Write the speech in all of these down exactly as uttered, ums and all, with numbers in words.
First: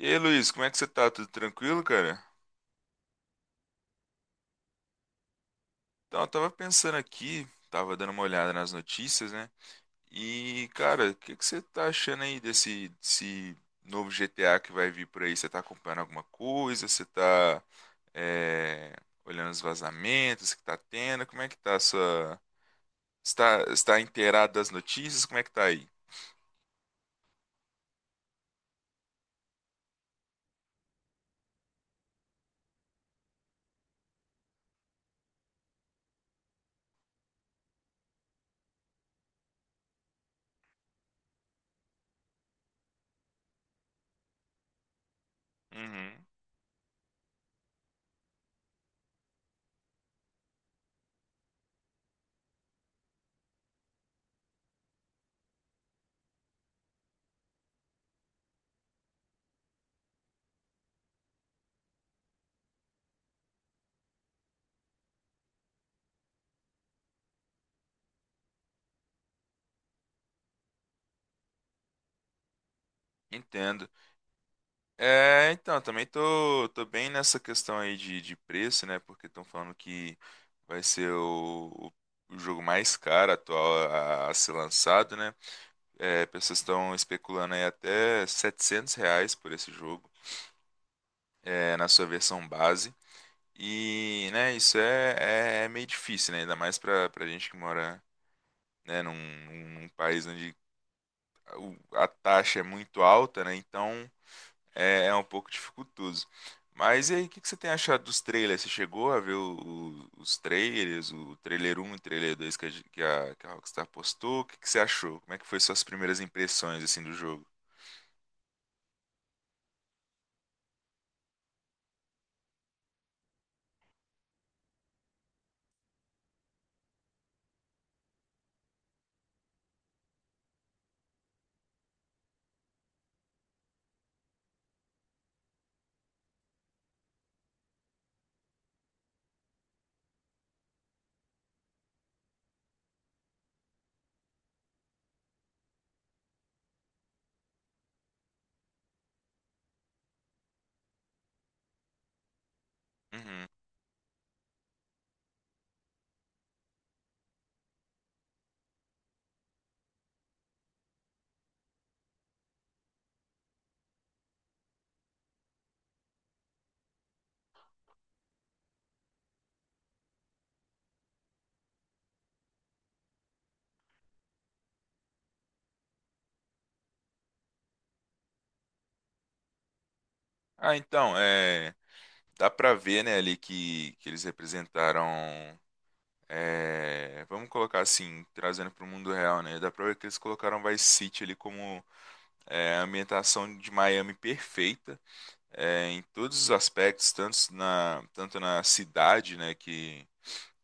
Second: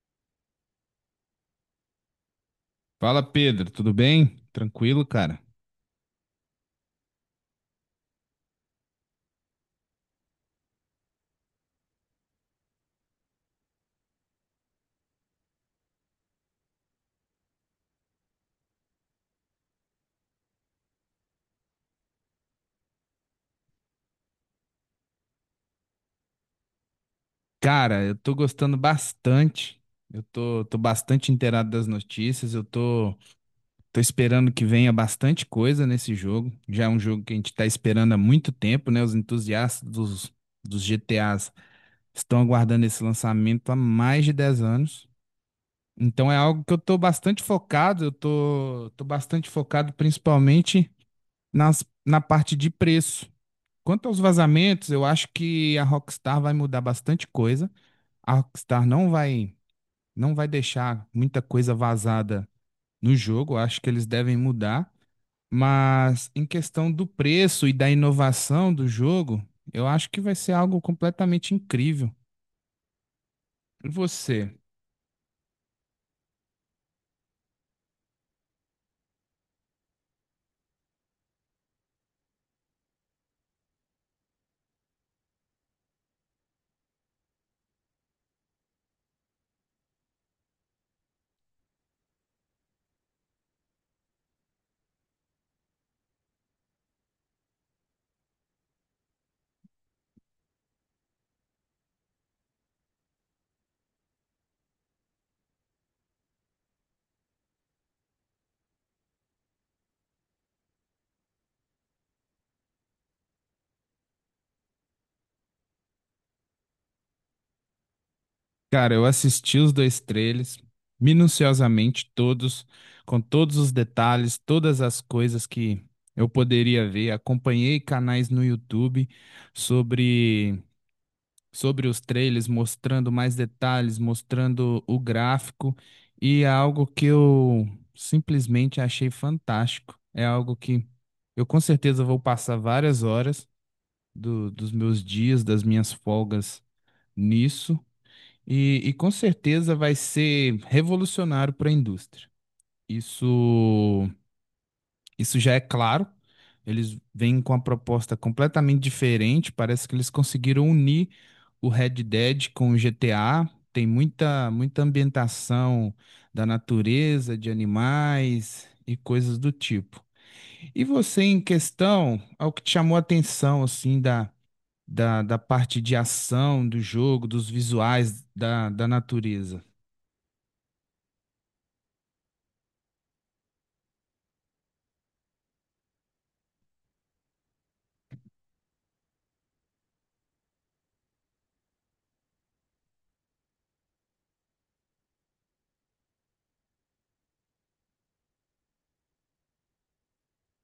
E aí, Luiz, como é que você tá? Tudo tranquilo, cara? Fala Pedro, tudo bem? Tranquilo, cara? Então, eu tava pensando aqui, tava dando uma olhada nas notícias, né? E, cara, o que que você tá achando aí desse, desse novo G T A que vai vir por aí? Você tá acompanhando alguma coisa? Você tá, é, olhando os vazamentos que tá tendo? Como é que tá a sua... Está, está inteirado das notícias? Como é que tá aí? Cara, eu tô gostando bastante. Eu tô, tô bastante inteirado das notícias. Eu tô, tô esperando que venha bastante coisa nesse jogo. Já é um jogo que a gente tá esperando há muito tempo, né? Os entusiastas dos, dos G T As estão aguardando esse lançamento há mais de dez anos. Uhum. Então é algo que eu tô bastante focado. Eu tô, tô bastante focado principalmente nas, na parte de preço. Quanto aos vazamentos, eu acho que a Rockstar vai mudar bastante coisa. A Rockstar não vai, não vai deixar muita coisa vazada no jogo. Eu acho que eles devem mudar. Mas em questão do preço e da inovação do jogo, eu acho que vai ser algo completamente incrível. Entendo. E você? É, então, também tô, tô bem nessa questão aí de, de preço, né? Porque estão falando que vai ser o, o jogo mais caro atual a, a ser lançado, né? É, pessoas estão especulando aí até setecentos reais por esse jogo, é, na sua versão base. E, né, isso é, é, é meio difícil, né? Ainda mais pra, pra gente que mora, né, num, num num país onde a o- a taxa é muito alta, né? Então. é, é um pouco dificultoso. Mas e aí, o que que você tem achado dos trailers? Você chegou a ver o- o- os trailers, o trailer um, e o trailer dois que a, gen- que a- que a Rockstar postou? O que que você achou? Como é que foi suas primeiras impressões assim do jogo? Cara, eu assisti os dois trailers minuciosamente todos, com todos os detalhes, todas as coisas que eu poderia ver. Acompanhei canais no YouTube sobre sobre os trailers, mostrando mais detalhes, mostrando o gráfico e é algo que eu simplesmente achei fantástico. É algo que eu com certeza vou passar várias horas do- dos meus dias, das minhas folgas nisso. E, e com certeza vai ser revolucionário para a indústria. Isso, Uhum. isso já é claro. Eles vêm com uma proposta completamente diferente. Parece que eles conseguiram unir o Red Dead com o G T A. Tem muita, muita ambientação da natureza, de animais e coisas do tipo. E você, em questão, ao que te chamou a atenção, assim, da, da, da parte de ação do jogo, dos visuais da, da natureza? Ah, então, é, dá pra ver, né, ali que, que eles representaram, é, vamos colocar assim, trazendo pro mundo real, né. Dá pra ver que eles colocaram Vice City ali como, é, a ambientação de Miami perfeita, é, em todos os aspectos, tanto na, tanto na cidade, né, que,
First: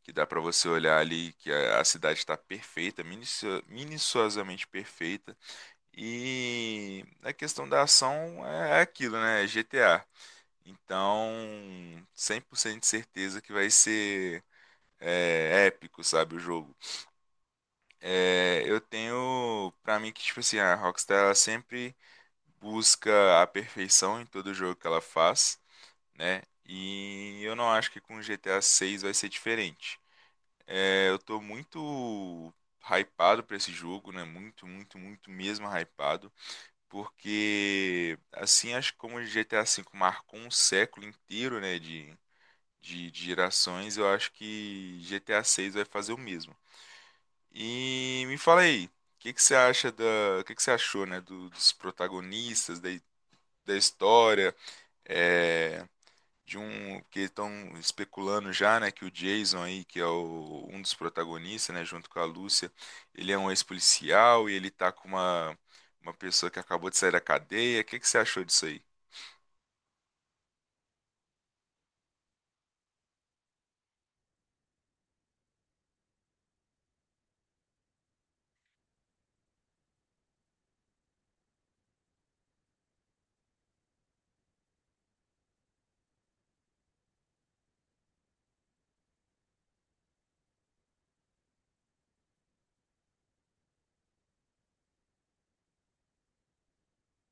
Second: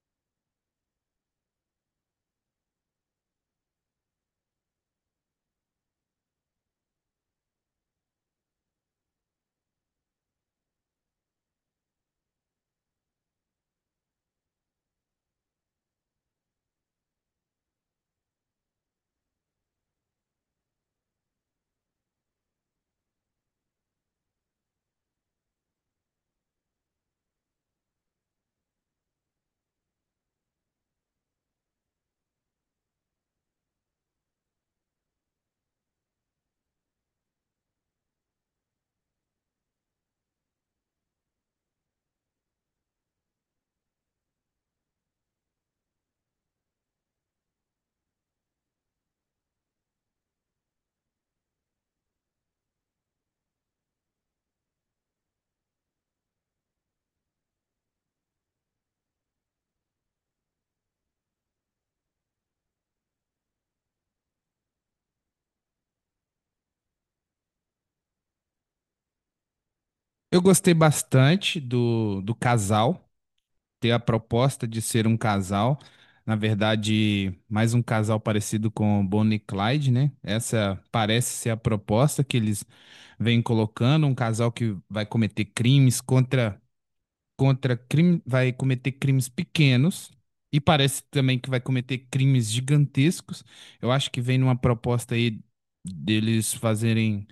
que dá para você olhar ali que a, a cidade está perfeita, minicio- minuciosamente perfeita, e a questão da ação é é aquilo, né, é G T A. Então, cem por cento de certeza que vai ser, é, épico, sabe, o jogo. É, eu tenho pra mim que, tipo assim, a Rockstar ela sempre busca a perfeição em todo jogo que ela faz, né? E eu não acho que com G T A seis vai ser diferente. É, eu tô muito hypado pra esse jogo, né? Muito, muito, muito mesmo hypado, porque assim, acho que como o G T A V marcou um século inteiro, né, de, de, de gerações, eu acho que G T A seis vai fazer o mesmo. E me fala aí, o que que você acha da, o que que você achou, né, do- dos protagonistas, da, da história. É, de um que estão especulando já, né, que o Jason aí, que é o- um dos protagonistas, né, junto com a Lúcia, ele é um ex-policial e ele tá com uma uma pessoa que acabou de sair da cadeia. O que que você achou disso aí? Eu gostei bastante do, do casal, ter a proposta de ser um casal. Na verdade, mais um casal parecido com Bonnie e Clyde, né? Essa parece ser a proposta que eles vêm colocando, um casal que vai cometer crimes contra contra crime, vai cometer crimes pequenos e parece também que vai cometer crimes gigantescos. Eu acho que vem numa proposta aí deles fazerem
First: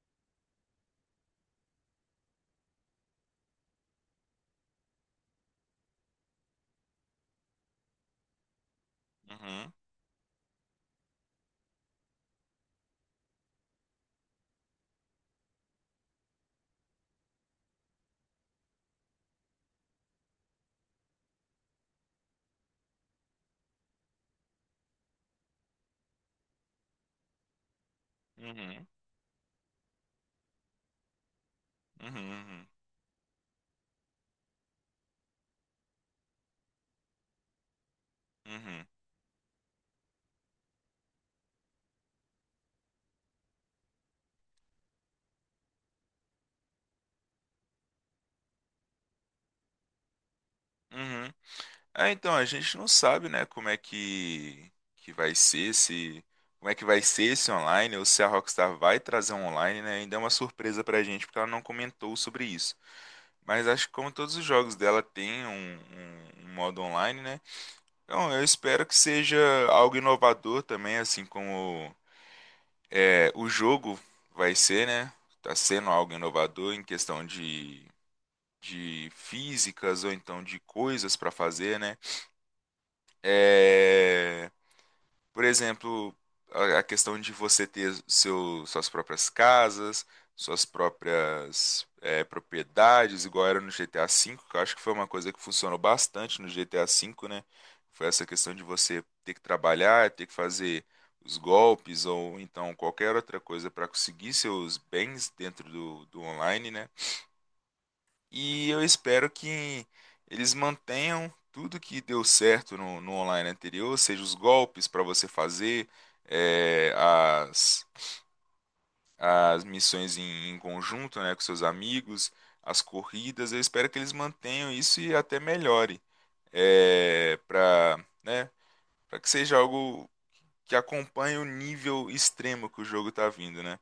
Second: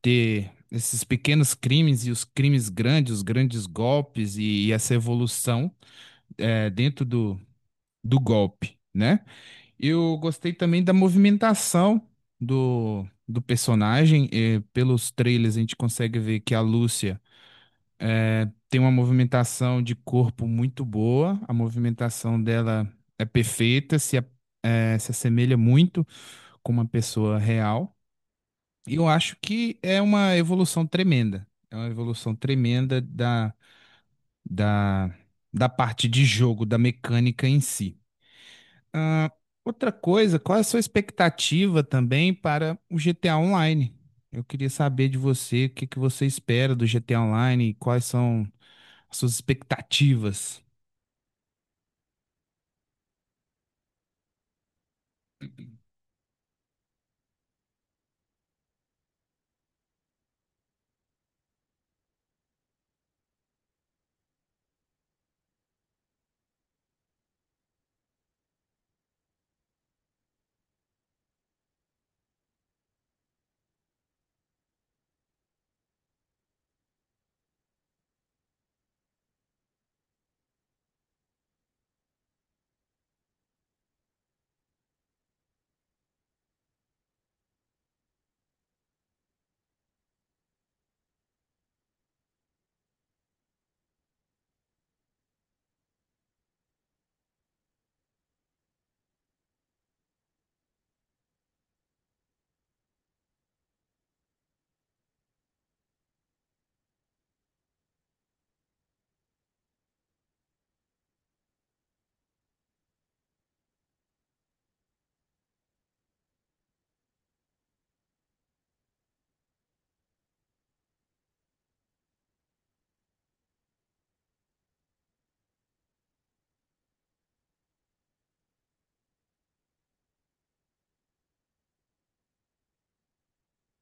ter esses pequenos crimes e os crimes grandes, os grandes golpes e, e essa evolução é, dentro do, do golpe, né? Uhum, Eu gostei também da movimentação do, do personagem. Eh, pelos trailers a gente consegue ver que a Lúcia tem uma movimentação de corpo muito boa, a movimentação dela é perfeita, se, a- eh, se assemelha muito com uma pessoa real. uhum, E eu acho que é uma evolução tremenda. É uma evolução uhum, tremenda da, da, da parte de jogo, da mecânica em si. uhum, Ah, outra coisa, qual é a sua expectativa também para o G T A Online? Eu queria saber de você o que que você espera do G T A Online e quais são as suas expectativas. uhum, uhum. É, então, a gente não sabe, né, como é que, que vai ser se como é que vai ser esse online, ou se a Rockstar vai trazer um online, né? Ainda é uma surpresa pra gente, porque ela não comentou sobre isso. Mas acho que como todos os jogos dela tem um, um- um modo online, né? Então eu espero que seja algo inovador também, assim como, é, o jogo vai ser, né? Tá sendo algo inovador em questão de, de físicas ou então de coisas pra fazer, né? É, por exemplo, a a questão de você ter seu, suas próprias casas, suas próprias, eh, propriedades, igual era no G T A V, que eu acho que foi uma coisa que funcionou bastante no G T A V, né? Foi essa questão de você ter que trabalhar, ter que fazer os golpes ou então qualquer outra coisa para conseguir seus bens dentro do, do online, né? E eu espero que eles mantenham tudo que deu certo no, no online anterior, seja os golpes para você fazer, eh, as, as missões em, em conjunto, né, com seus amigos, as corridas. Eu espero que eles mantenham isso e até melhore, é, para, né, para que seja algo que acompanhe o nível extremo que o jogo está vindo, né?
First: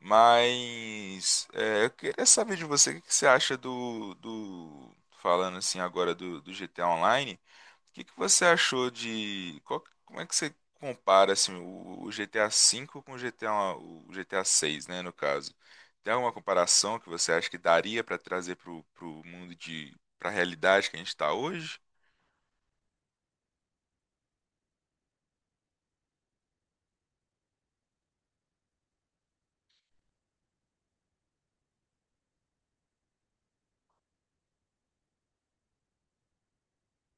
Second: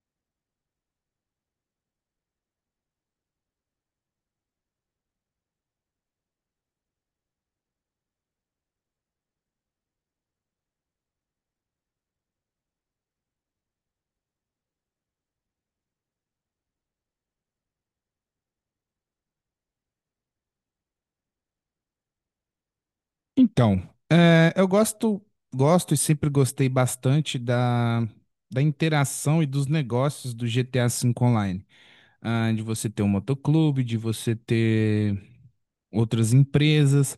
Mas é, eu queria saber de você, o que que você acha do, do falando assim agora do, do G T A Online. O que que você achou de, qual- como é que você compara assim o, o G T A V com o G T A o G T A seis, né, no caso? Tem alguma comparação que você acha que daria para trazer pro, pro mundo de para a realidade que a gente está hoje? Então, eh, eu gosto, gosto e sempre gostei bastante da, da interação e dos negócios do G T A cinco Online. Ah, de você ter um motoclube, de você ter outras empresas.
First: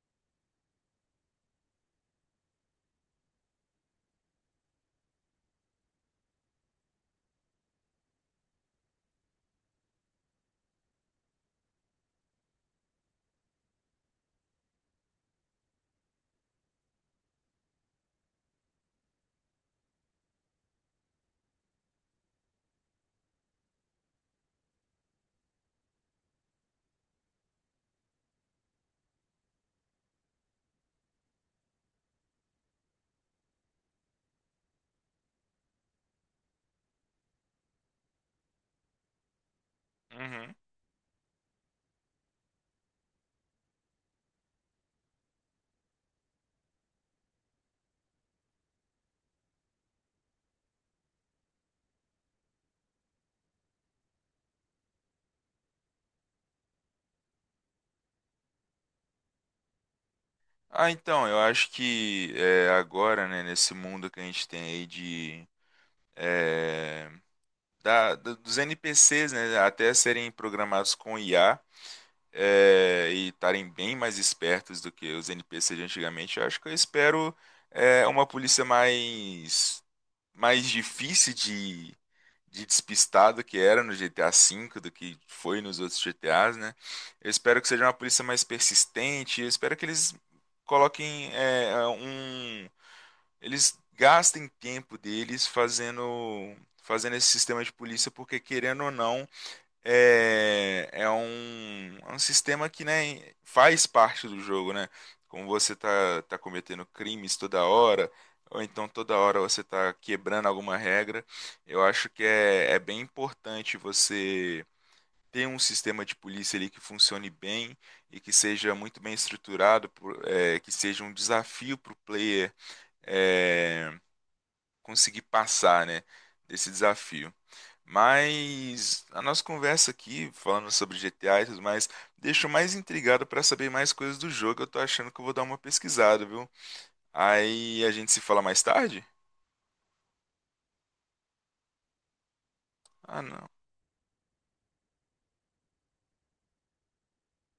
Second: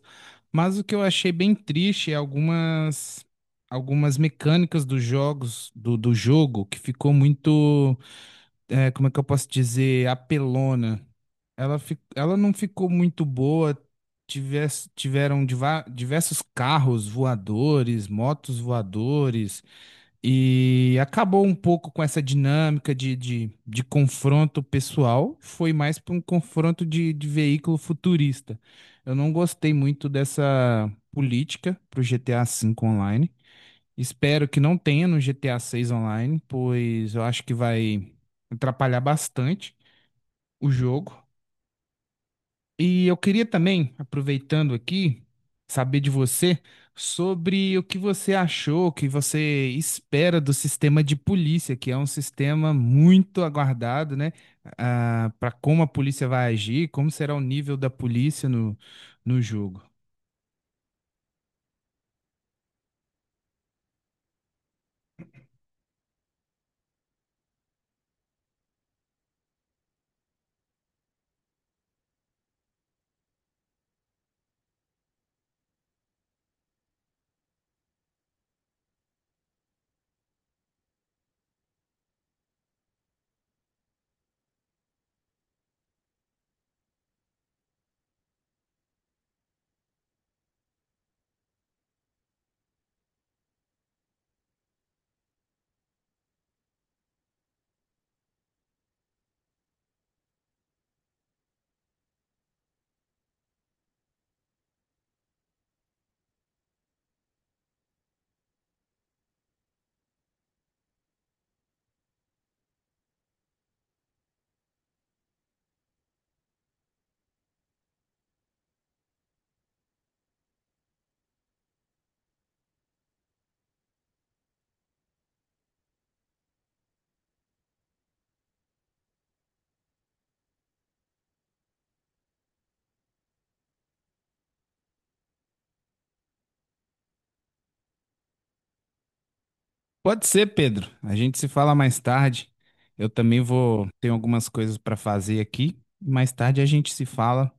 Mas o que eu achei bem triste é algumas algumas mecânicas dos jogos do, do jogo que ficou muito, é, como é que eu posso dizer, apelona. Ela, fi- ela não ficou muito boa. Tivesse, tiveram diva- diversos carros voadores, motos voadores. E acabou um pouco com essa dinâmica de, de, de confronto pessoal, foi mais para um confronto de, de veículo futurista. Eu não gostei muito dessa política para o G T A cinco online. Espero que não tenha no G T A seis online, pois eu acho que vai atrapalhar bastante Uhum. o jogo. E eu queria também, aproveitando aqui, saber de você sobre o que você achou, o que você espera do sistema de polícia, que é um sistema muito aguardado, né? Para como a polícia vai agir, como será o nível da polícia no, no jogo. Ah, então, eu acho que, é, agora, né, nesse mundo que a gente tem aí de é, da- do- dos N P Cs, né, até serem programados com I A, é, e estarem bem mais espertos do que os N P Cs de antigamente, eu acho que eu espero, é, uma polícia mais, mais, difícil de, de despistar do que era no G T A V, do que foi nos outros G T As, né? Eu espero que seja uma polícia mais persistente, eu espero que eles coloquem, é, um eles gastem tempo deles fazendo, fazendo esse sistema de polícia, porque querendo ou não, é, é um, é um sistema que, né, faz parte do jogo, né. Como você tá, tá cometendo crimes toda hora, ou então toda hora você tá quebrando alguma regra, eu acho que é, é bem importante você ter um sistema de polícia ali que funcione bem e que seja muito bem estruturado, por- é, que seja um desafio para o player, é, conseguir passar, né, desse desafio. Mas a nossa conversa aqui, falando sobre G T A e tudo mais, deixou mais intrigado para saber mais coisas do jogo. Eu tô achando que eu vou dar uma pesquisada, viu? Aí a gente se fala mais tarde? Pode ser, Pedro. A gente se fala mais tarde. Eu Ah, também não. vou, tenho algumas coisas para fazer aqui. Mais tarde a gente se fala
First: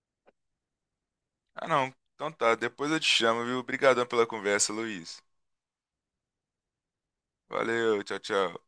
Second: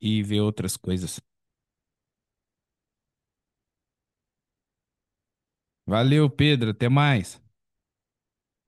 e vê outras coisas. Ah, não. Então tá, depois eu te chamo, viu? Obrigadão pela conversa, Luiz. Valeu, Pedro. Até mais. Valeu, tchau, tchau.